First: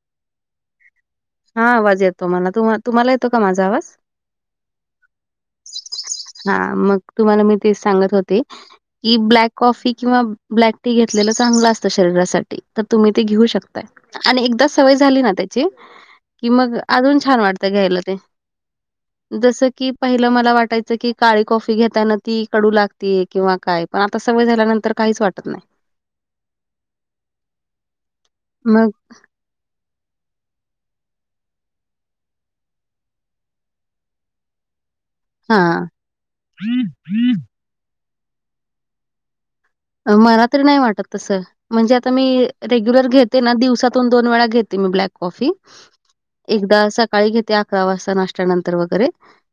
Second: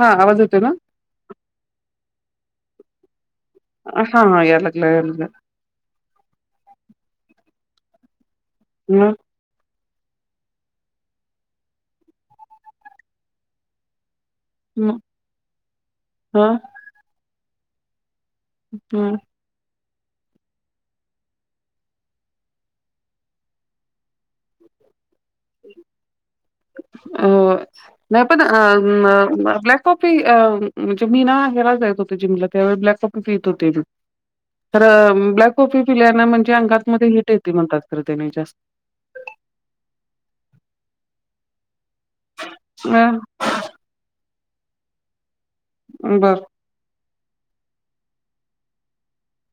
हा आवाज येतोय का हा आवाज येतो मला तु तुम्हाला येतो का माझा आवाज हां या लागला या लागला हां मग तुम्हाला मी ते सांगत होते म की ब्लॅक कॉफी किंवा ब्लॅक टी घेतलेल चांगल असत शरीरासाठी तर तुम्ही ते घेऊ शकता आणि एकदा सवय म झाली ना त्याची ह कि मग अजुन छान वाटत घ्यायला ते हम्म्म जस की पहिल मला वाटायच की काळी कॉफी घेताना ती कडु लागते किंवा काय पण आता सवय झाल्यानंतर काहीच वाटत वाटत नाय हो नाही पण मग अं आपल्या कॉपी अ म्हणजे मी ना हे ला जात होते जिमला त्यावेळी ब्लॅक कॉपी पीत होते मी तर ब्लॅक कॉफी हा. पिल्यान म्हणजे अंगातमध्ये हिट येते म्हणतात खर त्याने जास्त मला तरी नाही वाटत तस म्हणजे आता मी रेग्युलर घेते ना दिवसात दोन- दोन वेळा घेते मी ब्लॅक कॉफी बरं एकदा सकाळी घेते अकरा वाजता नाश्त्यानंतर वगैरे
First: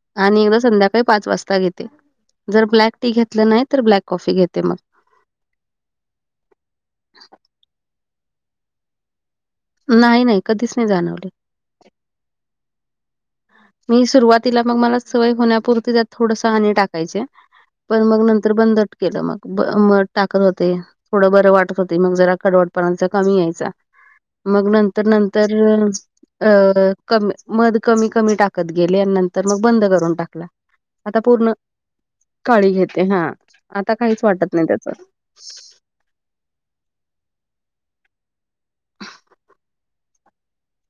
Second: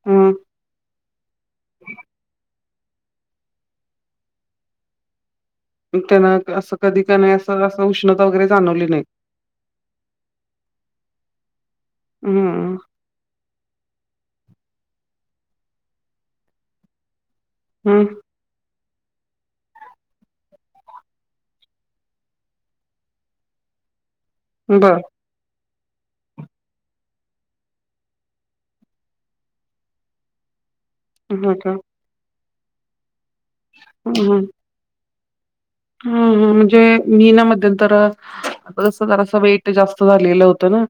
ह आणि एकदा संध्याकाळी पाच वाजता घेते जर ब्लॅक टी घेतल नाही तर ब्लॅक कॉफी घेते मग त्यांन अस कधी का नाही अस अस उष्णता वगैरे जाणवली नाही नाही नाही कधीच नाही जाणवली हम्म मी सुरुवातीला मग मला सवय होण्यापुरती त्यात थोडस हनी टाकायचे पण मग हम्म नंतर बंदच केल मग म टाकत होते थोड बर वाटत होती मग जरा कडवट पणा कमी ते यायचा मग बर नंतर नंतर अ क मध कमी कमी टाकत गेले नंतर मग बंद करून टाकल आता हो पूर्ण का काळी घेते हा आता काहीच वाटत नाही त्याच हं हं म्हणजे मी ना मध्यंतर जस जरा अस वेट जास्त झालेल होत ना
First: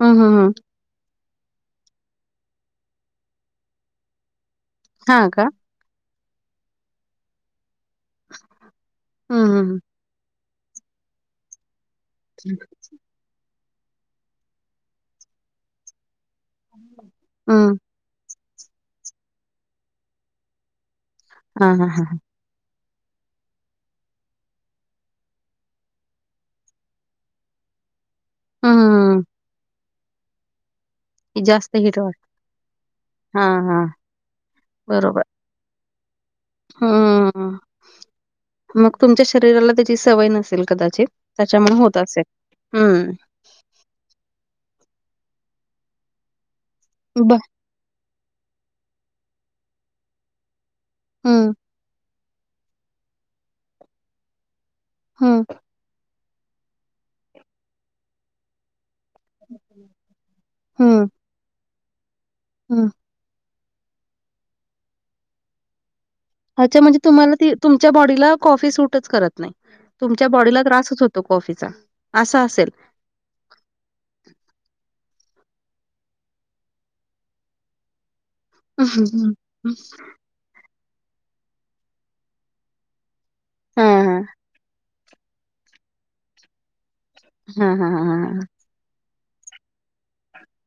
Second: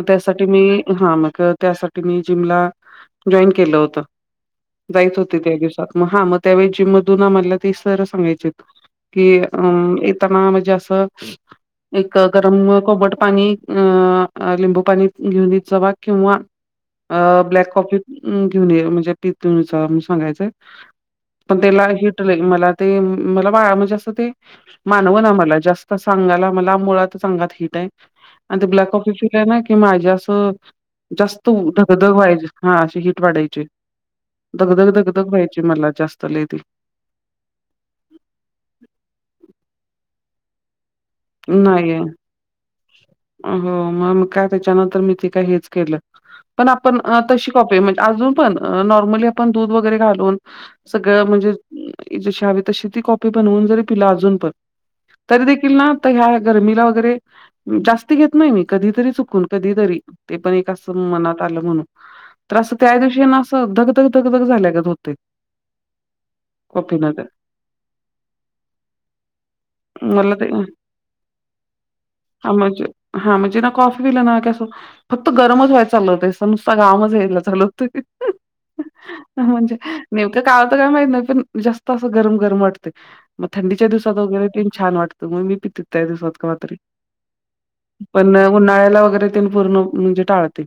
हम् हम् त्यासाठी हम मी हा मग त्यासाठी मी जिमला जाॅईन केल होत जायच हा होते का त्या दिवसात मग हा मग त्यावेळी जीम मधुन आम्हाला ते सर सांगायचे की हम् हम् अं येताना म्हणजे अस एक गरम कोमट पाणी अ लिंबु पाणी घेऊन जावा किंवा अ ब्लॅक हम् कॉफी घेऊन ये म्हणजे सांगायचंय पण हा त्याला हा हा हिट मला ते मला म्हणजे तासते मानवला मला जास्त सांगायला मला मुळातच माझा आगात हिट जास्त आहे आणि ते ब्लॅकोप हम्म इशू काय नाहीत ना असं जास्त हिट ढगधग वाट व्हायची हा अशी हीट हा वाढायची हा दगधग बरोबर दगधग व्हायची मला जास्त लयती हम्म मग तुमच्या शरीराला त्याची सवय नसेल कदाचित त्याच्यामुळे होत नाहीये. असेल हम्म हो मग काय त्याच्यानंतर मी ते काय हेच केलं पण आपण ब तशी कॉपी अजून पण नॉर्मली आपण दूध वगैरे घालून सगळ हम्म म्हणजे जशी हवी तशी ती कॉपी बनवून जरी तिला अजून पण हम्म तरी देखील ना आता ह्या गरमी ला वगरे जास्ती घेत नाही कधीतरी चुकून कधी तरी ते पण एक अस हम्म मनात आलं म्हणून तर असं हम्म त्या दिवशी ना असं धगधग धगधग झाल्या गत होतय अचछा म्हणजे तुम्हाला त तुमच्या बॉडीला कॉफी सूटच करत नाही तुमच्या मला बॉडीला त्रासच होत तो कॉफीचा असा ह असेल. म्हजे हा म्हजे ना कॉफी पिलिना कस फक्त गरमच व्हाय चाल होतते स नुसता गरमचच यायला चालू होत म्हणजे नेमकं काय होता काय माहत नाही पण जास्त असं गरम गरम वाटते मग थंडीच्या हां दिवसात हां वगैरे ते छान वात मग मी पितेत त्या दिवसात मग कवा तरी हां हां हां पण हां उन्हाळ्याला वगैरे ते पूर्ण म्हणजे टाळते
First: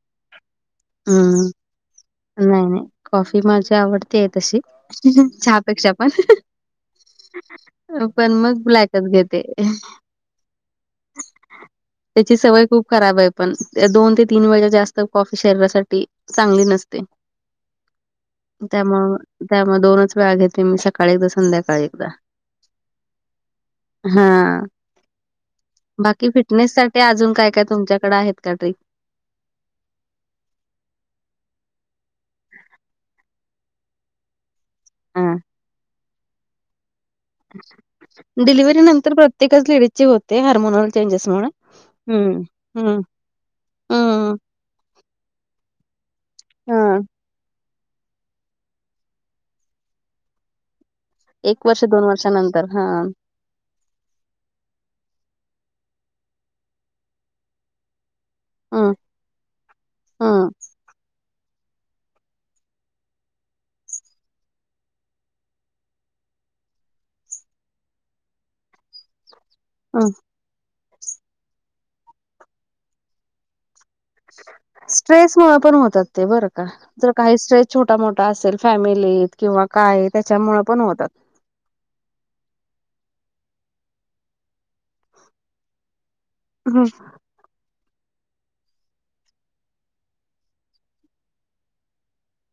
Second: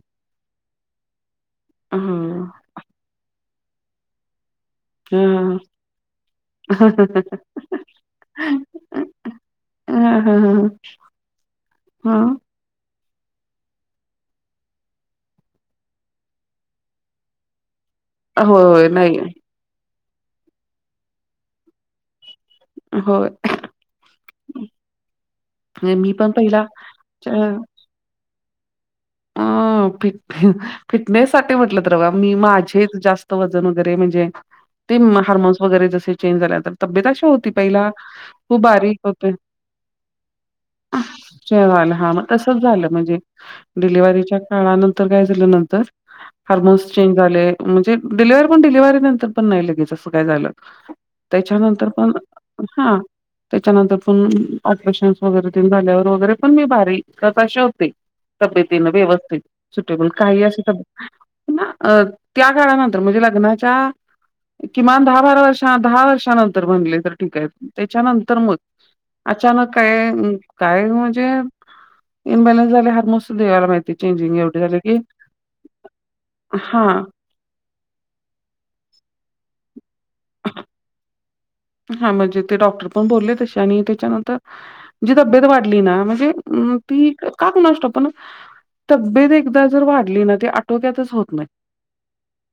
हम्म हं नाही नाही कॉफी माझी आवडती आहे तशी हं चहापेक्षा पण पण मग ब्लॅकच घेते हं हं हं त्याची हं सवय खूप खराब आहे पण दोन ते तीन वेळे जास्त कॉफी शरीरासाठी चांगली नसते होय होय नाही त्यामुळे त्यामुळे दोनच वेळा घेते मी सकाळी एकदा संध्याकाळी एकदा होय हा मी बाकी पण पहिला फिटनेस साठी अजून काय च काय तुमच्याकडे आहेत का ट्री अ फिट फिटनेस साटी म्हटलं तर बा मी माझेच जास्त वजन वगैरे म्हणजे ते हा हार्मन्स वगैरे जे चें झाल्या तर तब्येत अशी हो ती पहिला खूप डिलिव्हरी बारीक प नंतर होते प्रत्येकच लेडीजची होते हार्मोनल चेंजेस मुळे. जेवायला हम्म. तसच झाल हं, म्हनजे हं, डिलिव्हरीच्या काळानंतर काय झालं नंतर हार्मोन्स हं. चेंज झाले म्हणजे डिलेव्ह पण डिलव्हारी नंतर पण नाही लगेच असं काय झाल वर्ष त्याच्यानंतर पण वर्षानंतर. हा हां. त्याच्यानंतर पण ऑपरेशनस वगैरे तेन झाल्यावर वगैरे पण मी भारीकत अे होते तब्यतीन हं, व्यवस्थित सुटेबल काही हं, अस ना त्या काळानंतर म्हणजे लग्नाच्या किमान दहा बारा वर्ष दहा वर्षानंतर बनले ठीक आहे मग अचानक हं. काय काय म्हणजे इन्बॅलेन्स झाले हातमजद्धवायला माहिती चेंजिंग एवढे झाले, की स्ट्रेस मुळ पण होतात ते बरं का हां, ज काही स्ट्रेस छोटा मोठा असेल फॅमिलीत किंवा काय त्याच्यामुळे पण होतात हा म्हणजे ते डॉक्टर बोलले तशे आणि जी तब्येत वाढली ना म्हणजे हम्म हं. पी का कुणास ठाऊक, पण तब्येत एकदा जर वाढली ना, ते आटोक्यातच होत नाही.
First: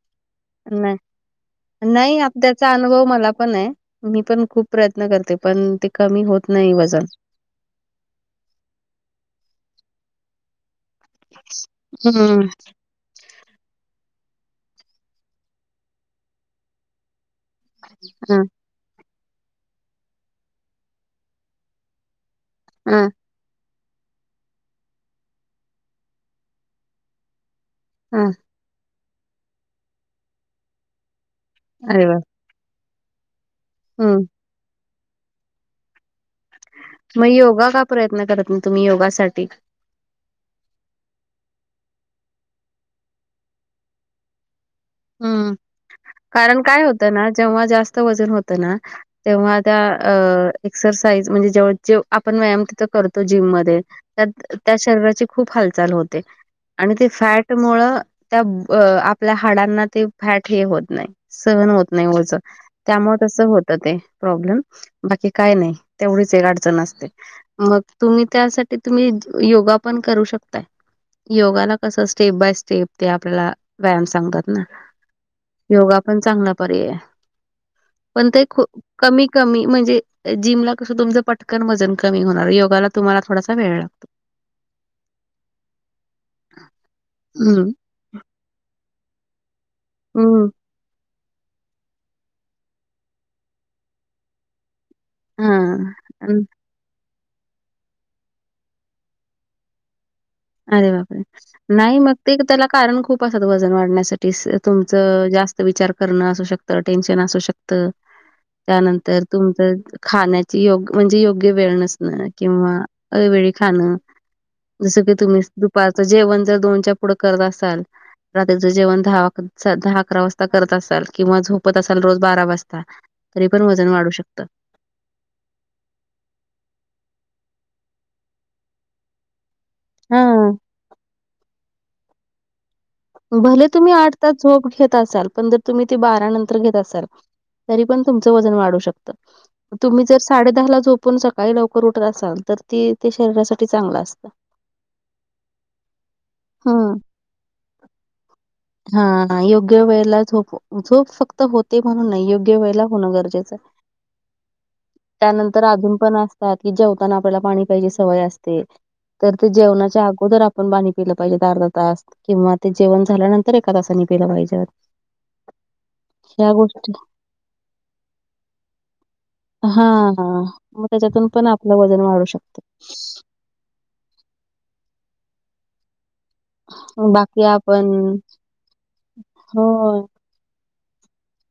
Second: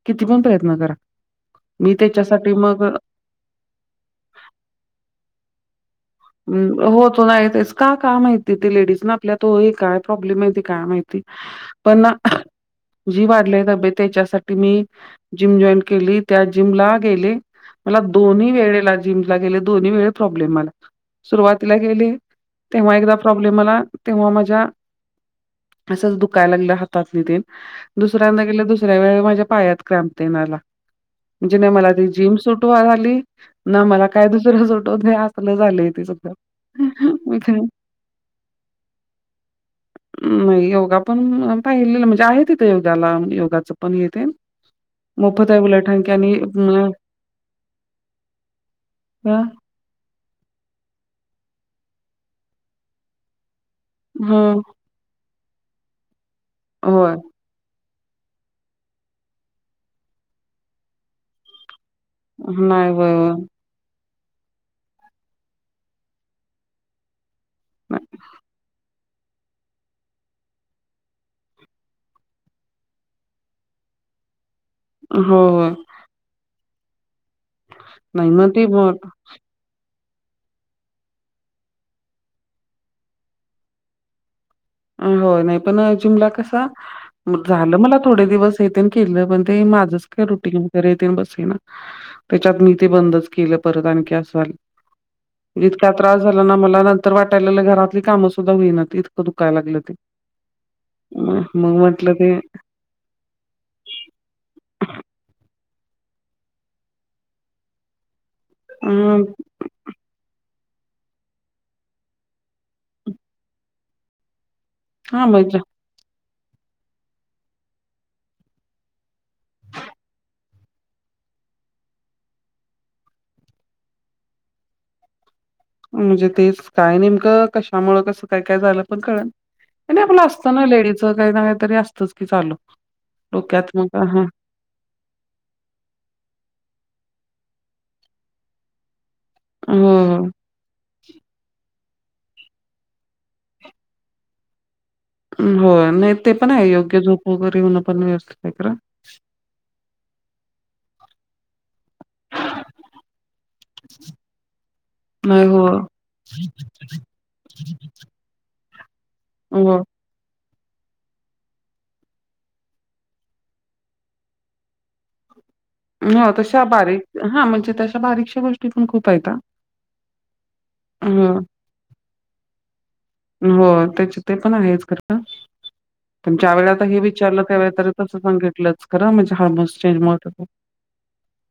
किती पण प्र नाय, नाही आत, त्याचा मग अ, अनुभव मला पण ये. मी पण खूप प्रयत्न करते, पण ते कमी हो ह्म, हो तो नाही, तेच का-का माहिती, ते लेडीज ना, आपल्या तो एक काय प्रॉब्लेम ये, ते काय माहि ती, पण ना हं, जी वाढले तब्येत, त्याच्यासाठी मी, जिम जॉईन केली, त्या जिमला गेले. मला हं, दोन्ही वेळेला जिमला गेले, दोन्ही वेळी प्रॉब्लेम आला. सुरुवातीला गेले, तेव्हा हं, एकदा प्रॉब्लेम आला, तेव्हा माज्या, असच दुखाय लागल, हातात नि ते. हं. दुसऱ्यांदा गेले, दुसऱ्या वेळे, माझ्या पायात क्रॅम्प तेन आला, म्हणजे ना मला अरे ती वाह! जिम सुट त झाली, ना माला हं. काय दुसरं सूट होतंय, असल झालय ते सगळं म मी खरं- योगा का प्रयत्न करत नहीं, तुम्ही योगासाठी? नही, योगा पण पाहिलेले, म्हणजे आहे तिथे, योग्याला -योगाच पण इथे. [inaudible] हम्म, कारण काय म होतं ना, जेव्हा जास्त वजन होतं ना, का तेव्हा त्या अ एक्सरसाइज, म्हणजे ज्यावेळेस जेव, आपण व्यायाम तिथं करतो, जिममध्ये त्यात हं त्या शरीराची खूप हालचाल होते, आणि ते होय फॅट मुळ, त्या अ आपल्या हाडांना, ते फॅट हे होत नाही, सहन होत नही ओझं, नाही होय त्यामुळे होय तस होत ते प्रॉब्लम, बाकी काय नाही, तेवढीच एक अडचण असते. मग नाही. तुम्ही, त्यासाठी तुम्ही, योगा पण करू शकताय. योगाला कस, स्टेप बाय स्टेप, ते आपल्याला, व्यायाम सांगतात ना. ह्म हं. योगा पण चांगला पर्याय, पण नाही ते मग ख मग कमी कमी, म्हणजे जिमला कसं तुमचं, पटकन वजन कमी होणार, योगाला तुम्हाला, थोडासा वेळ लागतो. [inaudible] ह्म, होय नाही पण जिमला कसा, हम्म. झालं मला थोडे दिवस तेन केलं, पण ते माझंच का, हम्म. रुटीन रेतीन बसली ना, त्याच्यात मी ते बंदच केलं, परत आणखी असं झालं. इतका हां. त्रास अं, झाला ना, मला ना तर वाटायला, घरातली कामं सुद्धा होईना, ते इतकं दुखाय लागलं ते. अरे बापरे! नाही मग, ते त्याला कारण खूप असतात, वजन वाढण्यासाठी, तुमचं जास्त विचार करणं असू शकतं, टेन्शन असू शकतं. अ त्यानंतर तुमचं खाण्याची योग, म्हणजे योग्य वेळ नसणं, किंवा अवेळी खाणं. जसं कि हा तुम्ही, मजा दुपारचं जेवण, जर दोनच्या पुढं करत असाल रात्रीचं जेवण दहा अक, दहा अकरा वाजता करत असाल, किंवा झोपत असाल, रोज बारा वाजता. तरी पण, वजन वाढू शकतं. म्हणजे तेच, काय नेमकं, कशामुंळ, कसं, काय-काय झालं, पण कळ त आपलं हा असतं ना लेडीच, काहीना काही तरी असतच की, चालू. भले डोक्यात तुम्ही, मग आठ हां. तास झोप घेत असाल, पण जर तुम्ही, ते बारा नंतर घेत असाल, तरी पण तुमचं वजन वाढू शकत. तुम्ही जर हो. साडे दहाला जो पुण सकाळी लवकर उठत असाल, तर ते, ते शरीरासाठी चांगलं असतं. हो नाही ते पण आहे हम्म. योग्य झोप वगैरे होन पण व्यवस्थित आहे खरं, हा योग्य वेळेला झोप झोप फक्त होत ते म्हणून नाही योग्य वेळेला होणं गरजेचं आहे. नाही हो. त्यानंतर अजून पण असतात की जेवताना आपल्याला पाणी प्यायची सवय असते तर ते हो. जेवणाच्या अगोदर आपण पिलं पाहिजे अर्धा तास किंवा ते जेवण झाल्यान तर एका तासानी पिल पाहिजे. ह ह्या तशा गोष्टी बारीक हा म्हणजे तशा बारीकशा गोष्टी पण खूप आहेता. हा हा मग त्याच्यातून पण आपलं वजन वाढू शकत. हो त्याचे ते पण आहेच खर. पण ज्या वेळेल हे विचारलं बाकी त्यावेळे आपण तरी तस सांगितलंच खर म्हणजे हार्मोनस चेंज हो, मूळ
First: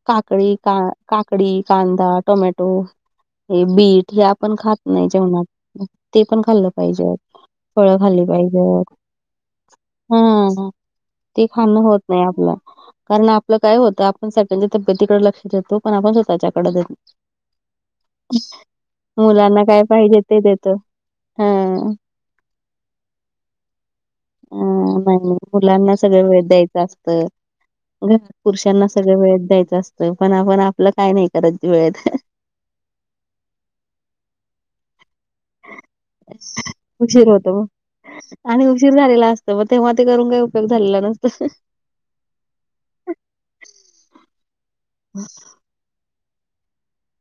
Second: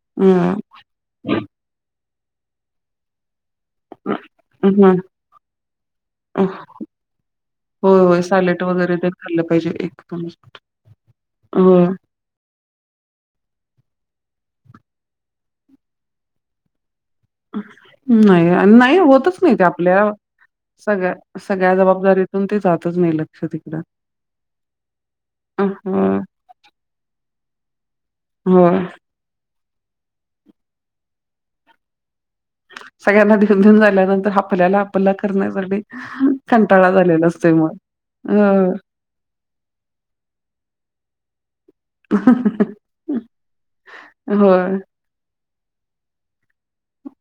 काकडी का काकडी, कांदा, टोमॅटो, हे बीट हे आपण खात हं. नाही जेवणात ते पण खाल्लं पाहिजे. फळं होय, होय. खाली पाहिजे सॅलेड वगैरे ते खाल्लं पाहिजे एक हम्म चमच. हम्म ती हो. खाणं होत नाही आपल कारण आपलं काय होत आपण त्यांच्या तब्येतीकडे लक्षात देतो पण आपण स्वतःच्याकडे हम नाही नाही होतच नाही मुलांना ते काय आपल्या पाहिजे ते देतो. सगळ्या सगळ्या हां, जबाबदारीतून ते जातच नाही लग [unintelligible] अ [unintelligible] मुलांना हो सगळं वेळत द्यायचं असतं. घरी पुरुषांना हो. सगळं वेळेत द्याच असतं पण आपण आपलं काय नाही करत वेळेत. सगळ्यांना घेऊनेऊन झाल्यानंतर आपल्याला आपला करण्यासाठी कंटाळाच आलेला उशीर असतोय होतो मग, आणि हो उशीर झालेला असतो, मग तेव्हा ते करून काही उपयोग झालेला नसतो. होय. हम्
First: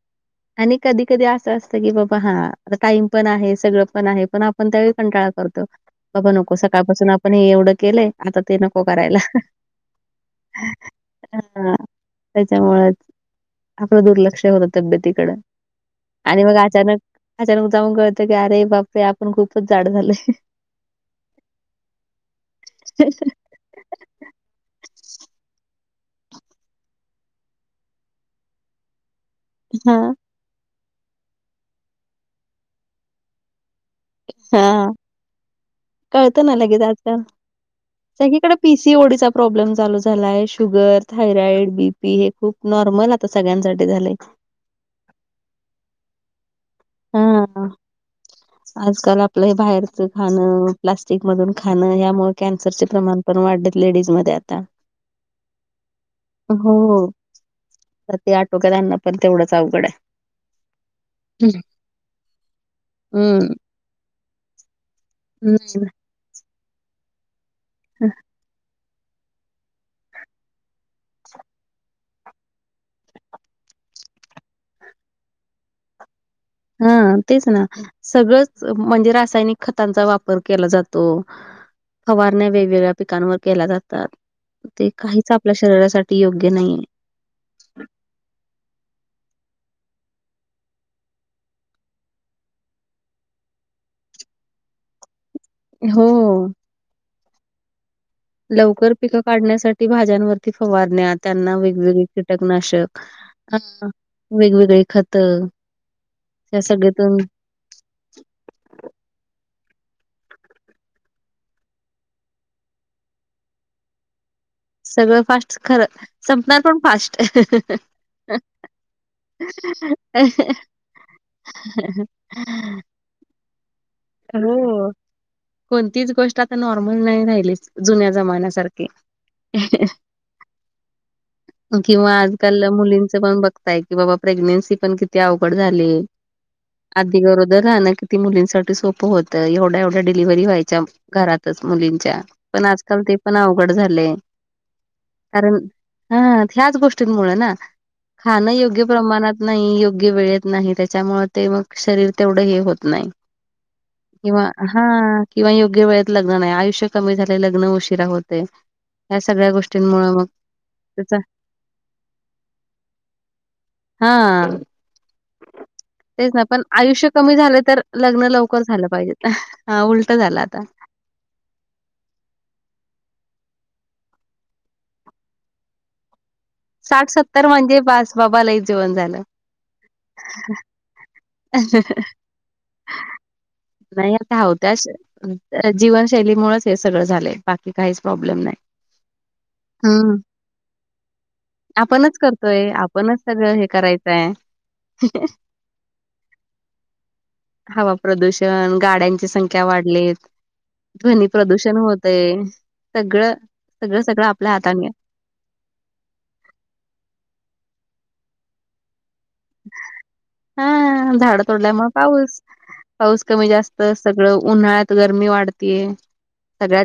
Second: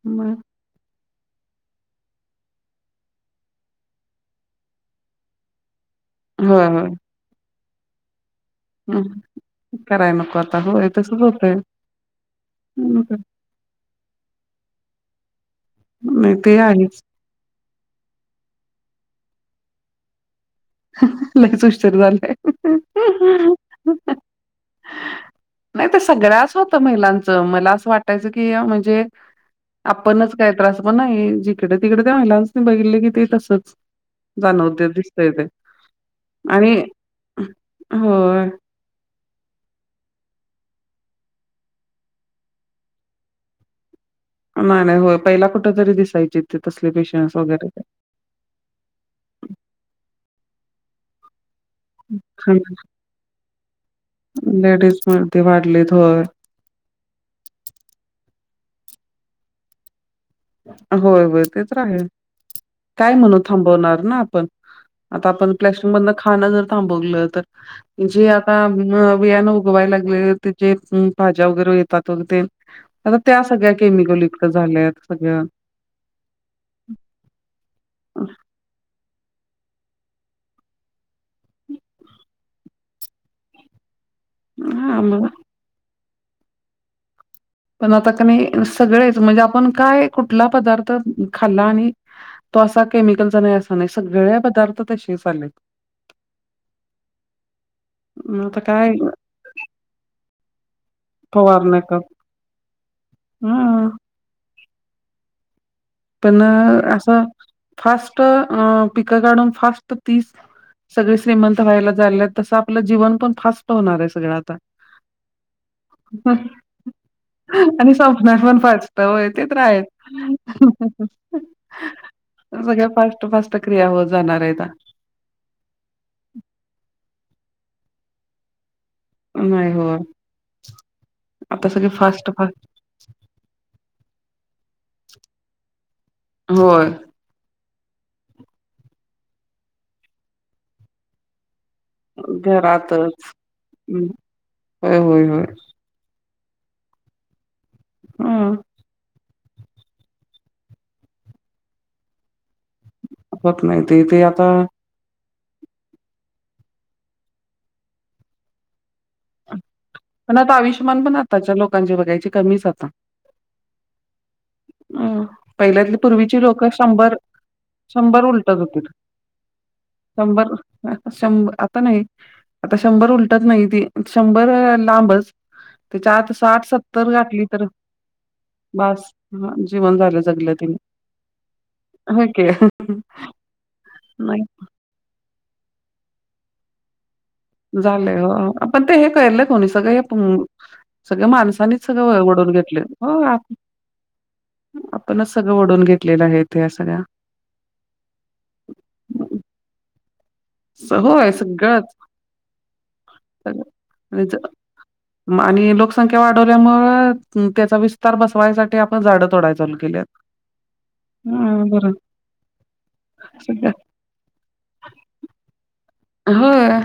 मग, आणि कधी कधी असं असतं की बाबा हा टाइम पण आहे सगळं पण आहे पण आप पण त्यावेळी कंटाळा करतो, बाबा नको होय होय सकाळपासून आपण हे एवढं केलंय आता ते न नको हं. करायला कराय नको आता होय तसच होतय ह त्याच्यामुळच, आपलं दुर्लक्ष होत तब्यतीकड नाही आणि मग ते अचानक आहेच अचानक जाऊन कळतं की अरे बाप रे आपण खूपच जाड झालोय. लयच उशर झालाय. नाही ते सगळ्याच होतं महिलांचं मला असं वाटायचं की म्हणजे हा आपणच कायतर अस पण नाही जिकडे तिकडे त्या महिलांच बघितल की ते तसच, जाणवतय हा दिसतय ते, कळतं ना आणि लगेच आजकाल होय सगळीकड पी सी ओ डीचा प्रॉब्लेम चालू झालाय शुगर, थायरॉइड, बी पी, हे खूप नॉर्मल आता सगळ्यांसाठी झालंय. नाही नाही होय पहिला कुठ तरी दिसायचे ते तसले पेशंट्स हा. वगैरे आजकाल आपलं बाहेरचं खाणं, प्लास्टिक मधून खाणं यामुळे कॅन्सरचे प्रमाण पण वाढल्यात लेडीज मध्ये आता, [unintelligible] ते वाढले होय - हो तर ते आटोक्यात आनन पण तेवढंच अवघड आहे. होय होय ते तर आहेच काय म्हणून हम्म. थांबवणार ना आपण, आता आपण नाही ना. प्लॅस्टिक खाण जर थांबवलं तर जे आता म बियान उगवाय लागले त्याचे भाज्या वगैरे येतात वगैरे तेन आता त्या सगळ्या केमिकल युक्त झाल्यात सगळ्या. हा तेच ना सगळच म्हणजे रासायनिक खतांचा वापर केला जातो. फवारण्या वेगवेगळ्या पिकांवर केल्या जातात, ते हा मग काहीच आपल्या शरीरासाठी योग्य नाही. पण आता क नही सगळेच म्हणजे आपण काय कुठला पदार्थ खाल्ला आणि तो असा केमिकलचा नाही असा नाही सगळ्या पदार्थ तसेच आलेत. हो मग आता काय लवकर पिक काढण्यासाठी भाज्यांवरती फवारण्यात त्यांना फवारण्या कर वेगवेगळी कीटकनाशक, अ हा वेगवेगळी खत पण अ असं फास्ट पिकं काढून फास्ट तीच सगळे श्रीमंत व्हायला जायल्यात तसं आपलं जीवन पण फास्ट होणार आहे सगळं आता. सगळं फास्ट खर, संपणार पण फास्ट. आणि संपणार पण फास्ट होय ते तर आहेच. सगळ्या [unintelligible] फास्ट फास्ट क्रिया होत जाणार आहेत. हो, कोणतीच गोष्ट आता नॉर्मल नाही राहिलीच, जुन्या जमान्यासारखी नाही हो आता सगळे किंवा फास्ट फास्ट आजकाल मुलींचं पण बघ ताय की बाबा प्रेग्नेन्सी पण किती अवघड झाली. होय ती गरोदर राहन किती मुलींसाठी सोपं होतं, एवढ्या एवढ्या डिलिव्हरी व्हायच्या घरातच मुली त्या पण आजकाल घरातच ते पण अवघड हं, झालय, होय, होय, होय. कारण हा, ह्याच गोष्टींमुळ ना खाणं हं, योग्य प्रमाणात नाही, योग्य वेळेत नाही, त्याच्यामुळ ते मग शरीर तेवढं हे होत नाही. होत नाही ते. ते किंवा आता हा किंवा योग्य वेळेत लग्न नाही, आयुष्य कमी झालय, लग्न उशिरा होतय. पण आता आविष्यमान पण त्याचा आताच्या लोकांचे बघायची कमीच आता. हा, हं, पहिल्यातली तेच पूर्वीची ना पण लोकं आयुष्य कमी झालं तर लग्न लवकर उलटत वकर झालं होतीत. पाहिजे, उलट झाला आता. शंभ आता नाही आता, शंभर उलटत नाही ती शंभर लांबच. त्याच्या आत साठ साठ-सत्तर गाठली सत्तर तर, म्हणजे बास बाबा लई जेवण बास झालं हा जीवन झालं जगल त्यांनी. नाही आता हो त्याच जीवनशैलीमुळेच हे सगळं झालंय. बाकी काहीच झाले प्रॉब्लेम नाही हो पण ते हे केल कोणी, सगळे हम्म सगळ माणसांनीच आपणच सगळ वडून करतोय घेतलय, आपणच होय सगळं हे करायचंय आपणच सगळ ओढून घेतलेल्या आहेत या सगळ्या. हवा प्रदूषण, गाड्यांची संख्या वाढलीत स- ध्वनी होय प्रदूषण सगळंच होतय, सगळ सगळं सगळ आणि सगळं ज- आपल्या हातानी हाय आणि लोकसंख्या वाढवल्यामुळ, त्याचा विस्तार बसवायसाठी आपण झाडं तोडाय चालू केल्यात. हा झाड हा तोडल्यामूळ बरं पाऊस, पाऊस कमी सगळं जास्त अस सगळं उन्हाळ्यात गरमी वाढतीये. होय